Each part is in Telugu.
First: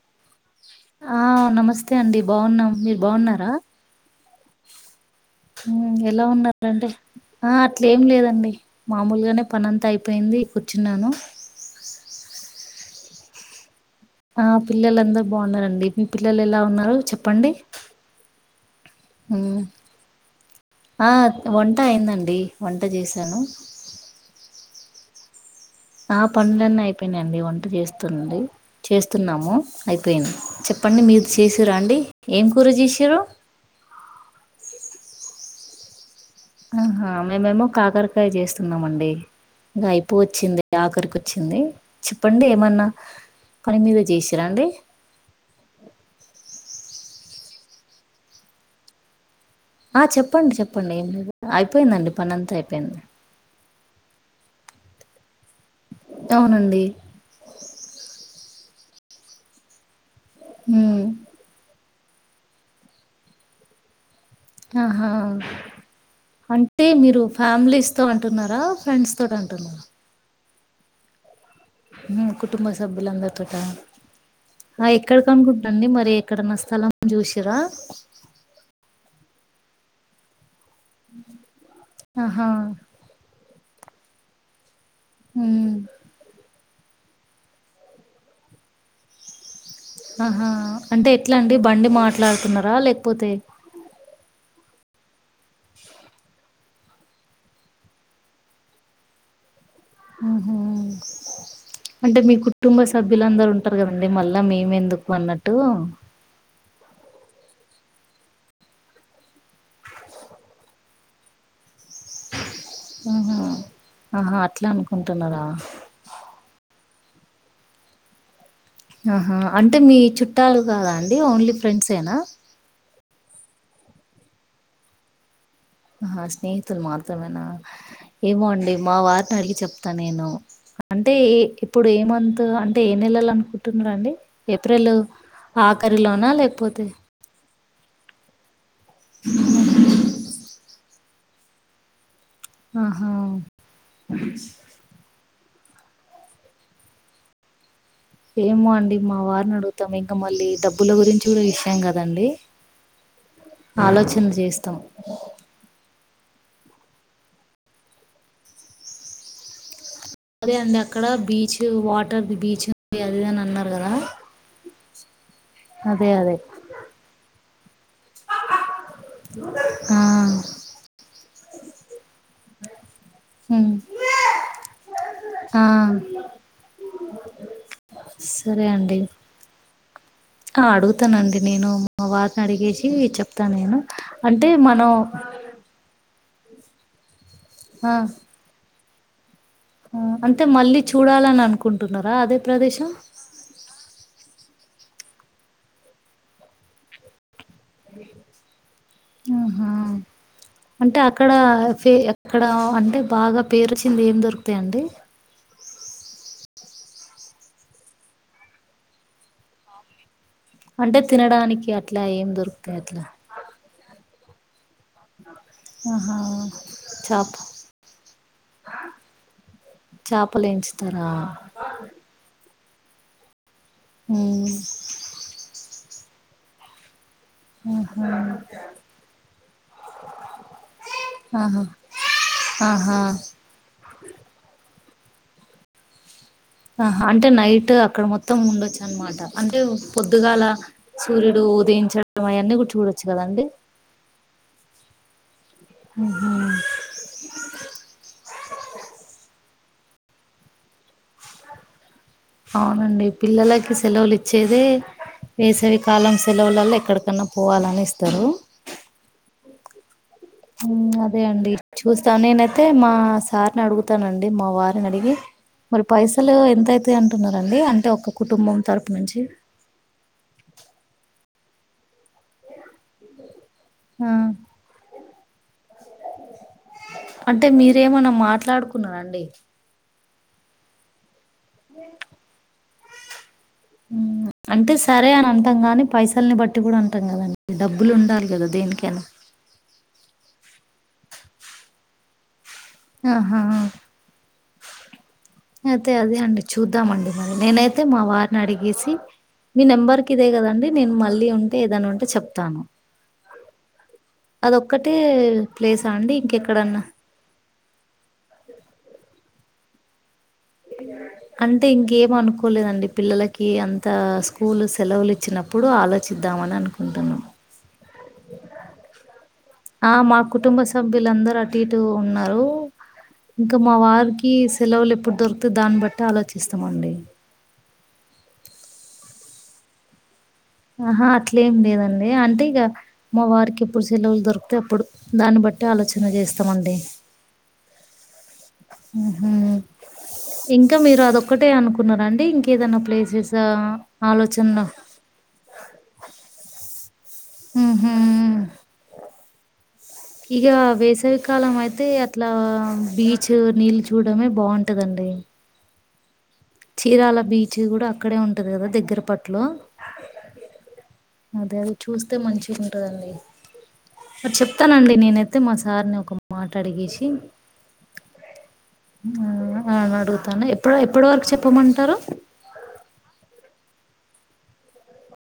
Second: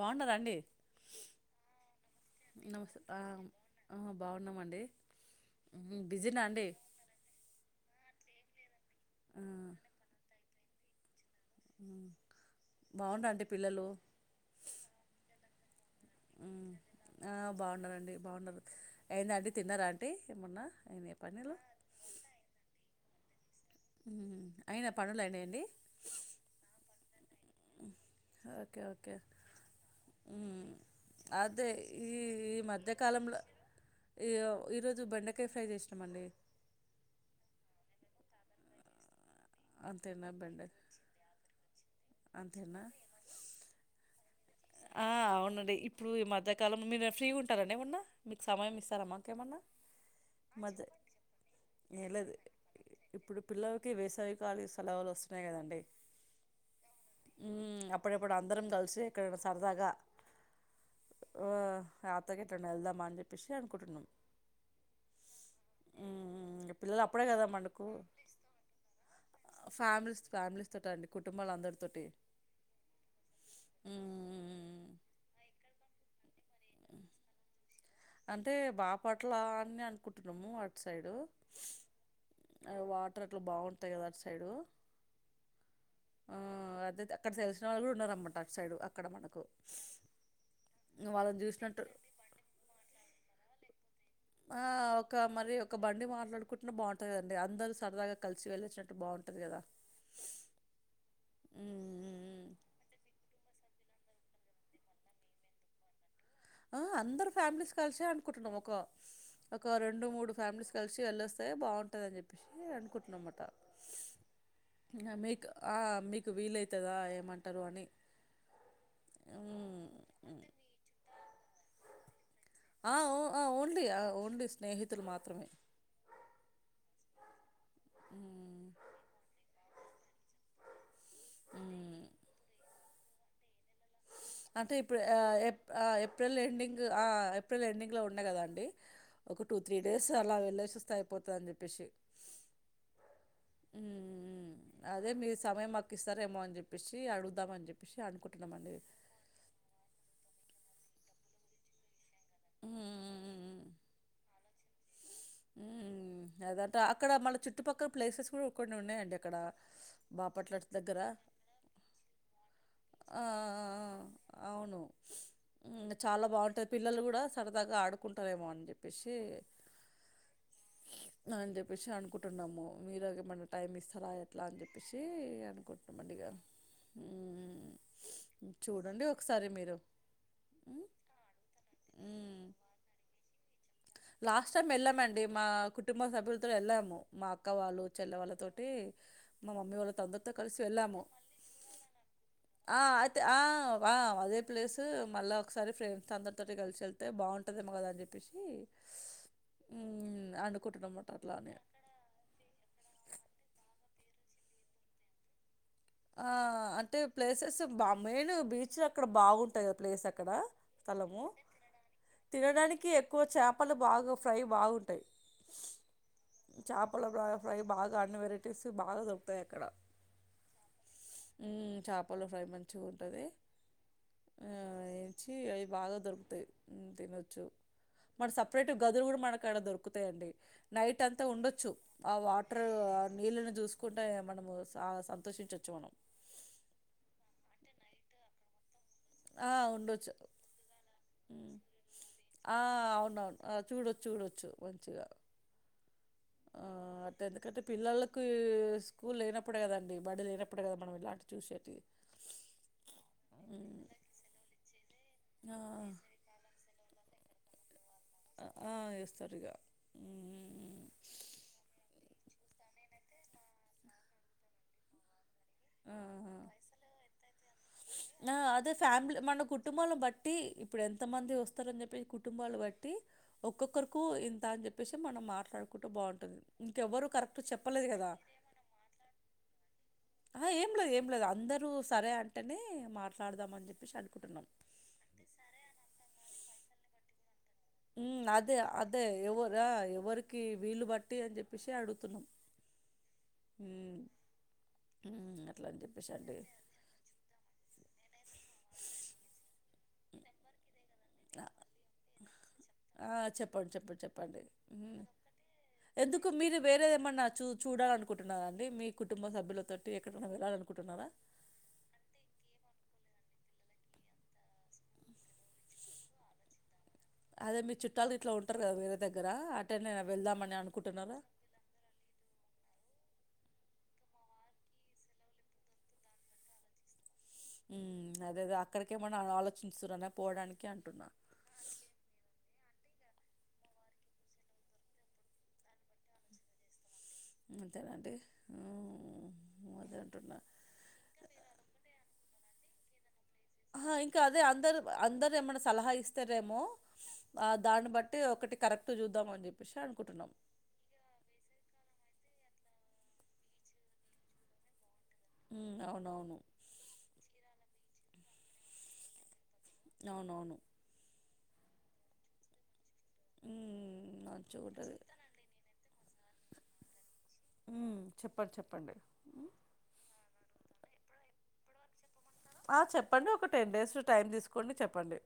బాగున్నారా అండి ఆ నమస్తే అండి బాగున్నాం నమస్తే మీరు ఆ, బాగున్నారా ఆ, బాగున్నామండి ఊ ఉమ్, ఎలా బిజీనా అండి ఉన్నారండి ఆ అట్లే ఏం లేదండి మామూలుగానే పనంత అయిపోయింది కూర్చున్నాను బాగుండ్రా అండి పిల్లలు ఆ పిల్లలందరు బాగున్నారండి మీ పిల్లలు ఎలా ఉమ్, ఉన్నారో ఆ, చెప్పండి బాగున్నారండి బాగున్నారు అయిందా ఊ అండి తిన్నారా అండి ఏమన్నా ఆ అయినాయి పనులు వంట అయిందండి వంట చేసాను ఊ అయినా పనులు అయినా అండి ఆ పనులన్ని అయిపోయినాయండి వంట చేస్తుంది ఓకే ఓకే చేస్తున్నాము అయిపోయింది ఉమ్, చెప్ పని మీరు అదే చేస్సిర్రా అండి ఏం కూర చేస్సిరు ఇగో ఈరోజు బెండకాయ ఫ్రై చేసినాము అండి ఆహా మేమేమో కాకరకాయ చేస్తున్నామండి ఇంకా అయిపో అంతేనా బెండ వచ్చింది ఆఖరికి వచ్చింది చెప్పండి అంతేనా ఏమన్నా పని మీద చేసి ఆ అవునండి ఇప్పుడు ఈ మధ్యకాలం మీరు ఫ్రీ ఉంటారండి ఏమన్నా మీ సమయం ఇస్తారమ్మా ఆ చెప్పండి చెప్పండి ఏం లేదు అయిపోయిందండి పని అంతా అయిపోయింది ఈ వేసవి కల సేలవులు వస్తుయి కదండి అవునండి హుమ్ అప్పుడప్పుడు అందరం కలిసి ఎక్కడైనా సరదాగా ఉమ్ ఆ అట్ల గిట్ల ఎటైనా వెళ్దామా అని చెప్పేసి అనుకుంటున్నాం ఆహా ఉమ్, అంటే పిల్లలు మీరు అప్పుడే కదా మనకు ఫ్యామిలీస్ తో అంటున్నారా ఫ్రెండ్స్ తోటి అంటున్నారా డ్స్ తోటి అనుకుంట్ కుటుంబ సభ్యులందరి తోట ఉమ్, ఆ ఎక్కడికనుకుంటున్నారండి మరి ఎక్కడన్న స్థలం చూసిర్ర అంటే బాపట్లా అని అనుకుంటున్నాము అటు సైడు ఆహా వాటర్ అట్లా బాగుంటాయి కదా అటు సైడు ఊ ఆ, అదే అక్కడ తెలిసిన వాళ్ళు కూడా ఉన్నారన్నమాట అటు సైడు అక్కడ మనకు ఆహా అంటే ఎట్లా వాళ్ళని అండి చూసినట్టు బండి మాట్లాడుతున్నారా లేకపోతే ఆ! ఒక మరి ఒక బండి మాట్లాడుకుంటున్న బాగుంటది కదండి అందరు సరదగా కలిసి వెళ్లి వచ్చినట్టు బాగుంటది కదా ఉహు హ్మ్. అంటే మీ హ్మ్. కుటుంబ సభ్యులందరు ఉంటు ంటారు కదండి మళ్ళా మేము ఎందుకు అన్నట్టు ఆ అందరు ఫ్యామిలీస్ కలిసే అనుకుంటున్నాం ఒక ఒక రెండు మూడు ఫ్యామిలీస్ కలిసి వెళ్లి వస్తే బాగుంటది అని చెప్పి ఆహా అనుకుంటున్నామాట ఆహా అట్లా అనుకుంటున్నారా మీకు ఆ మీకు వీలైతే కదా ఏమంటారో అని ఆహా అంటే హ్మ్. మీ హ్మ్. చుట్టాలు కాదా అండి ఓన్లీ ఫ్రెండ్స్ ఏనా ఆఓ ఆ ఓన్లీ ఆ ఓన్లీ స్నేహితులు మాత్రమే ఆ స్నేహితులు మాత్రమేనా ఏమో హ్మ్. అండి మా వారిని అడిగి చెప్త త నేను అంటే ఏ ఇప్పుడు ఏ హ్మ్. మంత్ అంటే ఏ నెలలో అనుకుంటున్న అండి అంటే ఇప్పుడు ఏప్రిల్ ఎండింగ్ లేకపోతే అ ఏప్రిల్ ఎండింగ్లో ఉన్న కదాండి ఒక టూ త్రీ డేస్ అలా వెళ్లేేసి వస్తే అయిపోతదని చెప్పేసి ఆహ ఉమ్, అదే మీ సమయం మాకు ఇస్తారేమో అని చెప్పేసి అడుగుదమని చెప్పి ఏమో అండి మా వారు ని మొత్తం ఇంకా మళ్ళీ డబ్బుల గురించి కూడా విషయం కదండి ఉమ్, ఆలోచించి చేస్తాం మ్ ఆదట అక్కడ మళ్ళ చుట్టుపక్కల ప్లేసెస్ కూడా కొన్ని ఉన్నాయండి అక్కడ అదే బాపట్ల అండి దగ్గర అక్కడ బీచ్ వాటర్ ది బీచ్ ఆ, అదేనని అన్నారు కదా అవును అదే చాలా అదే బాగుంటుంది పిల్లలు కూడా సరదాగా ఆడుకుంటారేమో అని చెప్పేసి ఆ న్నా చెప్పేసి అనుకుంట్ అంటున్నాము మీరు ఏమన్నా టైం ఉమ్ ఇస్తారా ఎట్లా అని చెప్పేసి ఆ అనుకుంటున్నామ ఇగ మ్ సరే అండి చూడండి ఒకసారి మీరు ఆ ఉమ్, అడుగుతానండి నేను మా వారీని ఉమ్. అడిగేసి ఇగ చెప్తాన లాస్ట్ టైం వెళ్ళామండి మా కుటుంబ సభ్యులతోనే వెళ్ళాము మా అక్క వాళ్ళు చెల్లె వాళ్ళతోటి మా మమ్మీ వాళ్ళతో మ్ అందరితో అంతే కలిసి మళ్ళీ వెళ్ళాము చూడాలని అనుకుంటున్నా ఆ అయితే ఆ ఆ అదే ప్లేస్ మళ్ళీ ఒకసారి ఫ్రెండ్స్ అందరితోటి కలిసేళ్తే బాగుంటుదేమో కద అని చెప్పేసి ఆహా ఉమ్, అంటే అనుకుంటున్నామాట అక్కడ అట్లా అని ఫె ఎక్కడ అంటే బాగా పేరు చింది ఏం దొరుకుతాయిండి ఆ అంటే ప్లేసెస్ బా మెయిన్ బీచ్ అక్కడ బాగుంటాయి ప్లేస్ అక్ ఇక్కడ అంటే స్థలము తినడానికి అట్లా ఏం దొరుకుతాయి తినడానికి అట్లా ఎక్కువ చేపల బాగా ఫ్రై బాగున్ టయ్ ఆహా చేపల బ చాప ఫ్రై బాగా అన్ని వెరైటీస్ బాగా దొకుతాయి అక్కడ చేపలు ఎంచుతారా అది మంచిగా ఉంటది మ్ ఏంచి అయి బాగా దొరుకుతాయి తినొచ్చు మ్ మన సపరేట్ గదులు కూడా మనకు అక్కడ దొరుకుతాయండి నైట్ అంతా ఆహా ఉండొచ్చు ఆ వాటర్ ఆహా ఆ నీళ్ళని చూసుకుంట మనము ఆ సంతోషించచ్చు మనం ఆహా అంటే నైట్ అక్కడ మొత్తం ఉండొచ్చు అనమాట ఆ! అంటే ఉండొచ్చు. పొద్దుగాల సూర్యుడు హ్మ్. ఉదయించడం ఆ! అయన్నీ కూడా చూడొచ్చు అవునవును. కదండి ఆ! చూడొచ్చు చూడొచ్చు మంచిగా ఆ అటెందుకంటే పిల్లలకి స్కూల్ లేనప్పుడు అప్పుడు కదండి బడి లేనప్పుడు కదా మనం ఇలాంటి చూసేటియి వచ్చేదే ఆ! వేసవి కాలం సెలవులలో ఎక్కడకన్నా పోవాలనిస్త ఆ ఇస్తారు ఇగ మ్ అదే అండి చూస్తాం నేనైతే మా సార్ని అడుగుతానండి మా వారిని అడిగి మరి ఆహా! పైసలు ఎంతయిత అంటున్నారు ఆ అదే ఫ్యామిలీ మన కుటుంబాల బట్టి ఇప్పుడు ఎంత మంది వస్తారని చెప్పి కుటుంబాలు బట్టి ఒక్కొక్కరుకు ఆ ఇంత అని చెప్పేసి మనం మాట్లాడు కుంటూ బాగుంటుంది ఇంకెవ్వరు కరెక్ట్ అంటే చెప్పలేదు కదా మీరేమన్నా మాట్లాడుకున్నారండి ఆహా ఏం లేదు ఏం లేదు అందరూ సరే అంటేనే మాట్లాడదాం అని చెప్పేసి మ్మ్ అనుకుంటున్నాం టుగురుంటున్ కదండి డబ్బులు ఉండాలి మ్ కదా అదే దేనికైనా అదే ఎవరు ఆ ఎవరికి వీలు బట్ట టి అని చెప్పేసి అడుగుతున్నాం ఆహా ఉమ్ ఉమ్ అట్లా అని అయితే చెప్పేసి అదే అండి చూద్దామండి మరి నేనయితే మా వారిని అడిగేసి మీ నెంబర్ కిదే కదండి నేను మళ్ళీ ఉంటే ఏదనా ఉంటే చెప్తాను ఆ చెప్పండి చెప్పండి చెప్పండి అదొక్కటే ప్లేసా అండి ఎందుకు మీరు ఇంకెక్కడన్నా వేరే ఏమన్నా చూ చూడాలనుకుంటున్నరా అండి మీ కుటుంబ సభ్యులతోటి ఎక్కడైనా వెళ్ళాలనుకుంటున్నారా అంటే ఇంకేం అనుకోలేదండి పిల్లలకి అంత స్కూల్ సెలవులు ఇచ్చినప్పుడు ఆలోచిద్దామని అనుకుంటునము అదే మీ చూట్టాలు ఇట్లా ఉంటారు కదా వేరే దగ్గర అటైనా ఆ మా వెళ్దామని కుటుంబ అనుకుంటున్నారా సభ్యులందరు అటు ఇటు ఉన్నారు ఇంకా మా వారికి సెలవులు ఎప్పుడు దొరుకుతె దాన్ని బట్టి ఆలోచిస్తామండి అదే అదే అక్కడికేమన ఆలోచిస్తున్నర ఆహా అట్లేం లేదండి అంటే ఇగా మా వారికి ఎప్పుడు సెలవులు దొరికితే అప్పుడు దాన్ని బట్టి ఆలోచన చేస్తామండి అంతేనండి హ ఉమ్ అదే అంటున్నా ఇంకా మీరు అదొక్కటే అనుకున్నారండి ఇంకేదైనా ప్లేసెస్ ఆహ్, ఆ ఇంకా అదే ఆలోచనలో అందరు అందరు ఏమైన్నా సలహా ఇస్తారేమో ఆ దాన్ని హుహు. బట్టి ఒకటి కరెక్ట్ చూద్దాం అని చెప్పేసి అనుకుంటున్నాం కాలం అయితే అట్లా బీచ్ నీళ్ళు చూడమే బాగుంటదండి అవునవును చీఆల బీచ్లు కూడా అక్కడే ఉంటది కదా దగ్గర పట్లో అవునవును అదే అది చూస్తే మంచిగా ఉంటుందండి ఉమ్ మరి చెప్తానండి మంచిగుంటది నేనైతే మా సార్ ని ఒక మాట అడిగేసి ఉమ్ చెప్పండి చెప్పండి ఉమ్, ఆ అడుగుతాను ఎప్పుడ ఎప్పటి వరకు చెప్పమంటారు ఆ చెప్పండి ఒక టెన్ డేస్ లో టైమ్ తీసుకోండి చెప్పండి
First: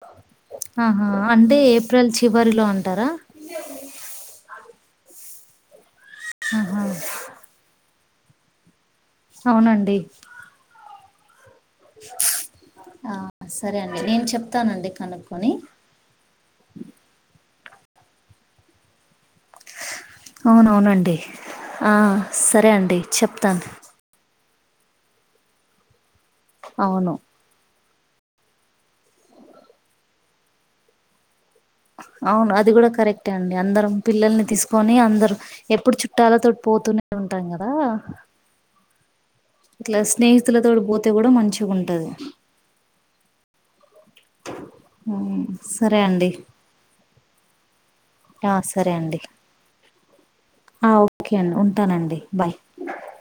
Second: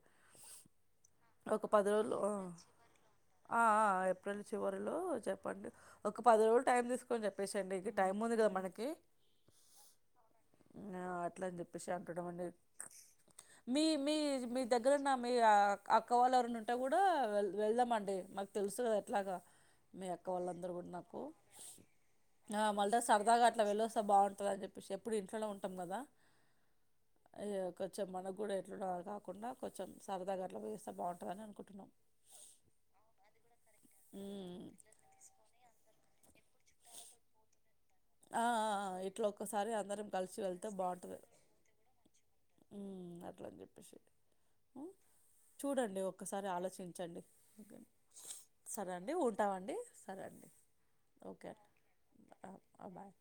ఆహా అంటే ఒక పది ఏప్రిల్ రోజులు ఆ. చివరిలో అంటారా ఆ! ఆ! ఏప్రిల్ చివరిలో చెప్పండి ఒక పది రోజులు టైం తీసుకొని చెప్పేసేయండి ఇంకా టైం ఉంది కదా మనకి అవునండి ఆ అట్లా అని చెప్పేసి అంటుడం అండి ఆ సరే మీ అండి మీ నేను మీ చెప్తానండి దగ్గరున్న మీ కనుక్కొని అక్క వాళ్ళ ఎవరన్నా ఉంటే కూడా ది వెళ్దామండి మాకు తెలుసు కదా ఎట్లాగా మీ అక్క వాళ్ళందరూ కూడా అవునవునండి నాకు ఆ సరే మళ్ళ అండి సరదాగా చెప్తాను అట్లా వెళ్ళొస్తే బాగుంటది అని చెప్పేసి ఎప్పుడు ఇంట్లోనే ఉంటాం కదా అవును ఇగ కొంచెం మనకు కూడా ఎట్లనో కాకుండా కొంచెం సరదాగా అట్లా పోయి వస్తే బాగుంటదని అనుకుంటు అవును అది కూడా కరెక్టే అండి అందరం పిల్లల్ని తీసుకొని అందరు ఎప్పుడు చుట్ట లతోటి పోతూనే ఉంటాం కదా ఆ ఇట్లా ఒక్కసారి ఇట్లా అందరం కలిసి స్నేహితులతో పోతే కూడా మంచిగా ఉంటది ఉ అట్ల అని చెప్పేసి చూడండి సరే అండి ఒక్కసారి ఆలోచించండి సరే అండి ఉంటామండి సరే అండి ఆ ఓకే అండి ఉంటానండి బాయ్ బాయ్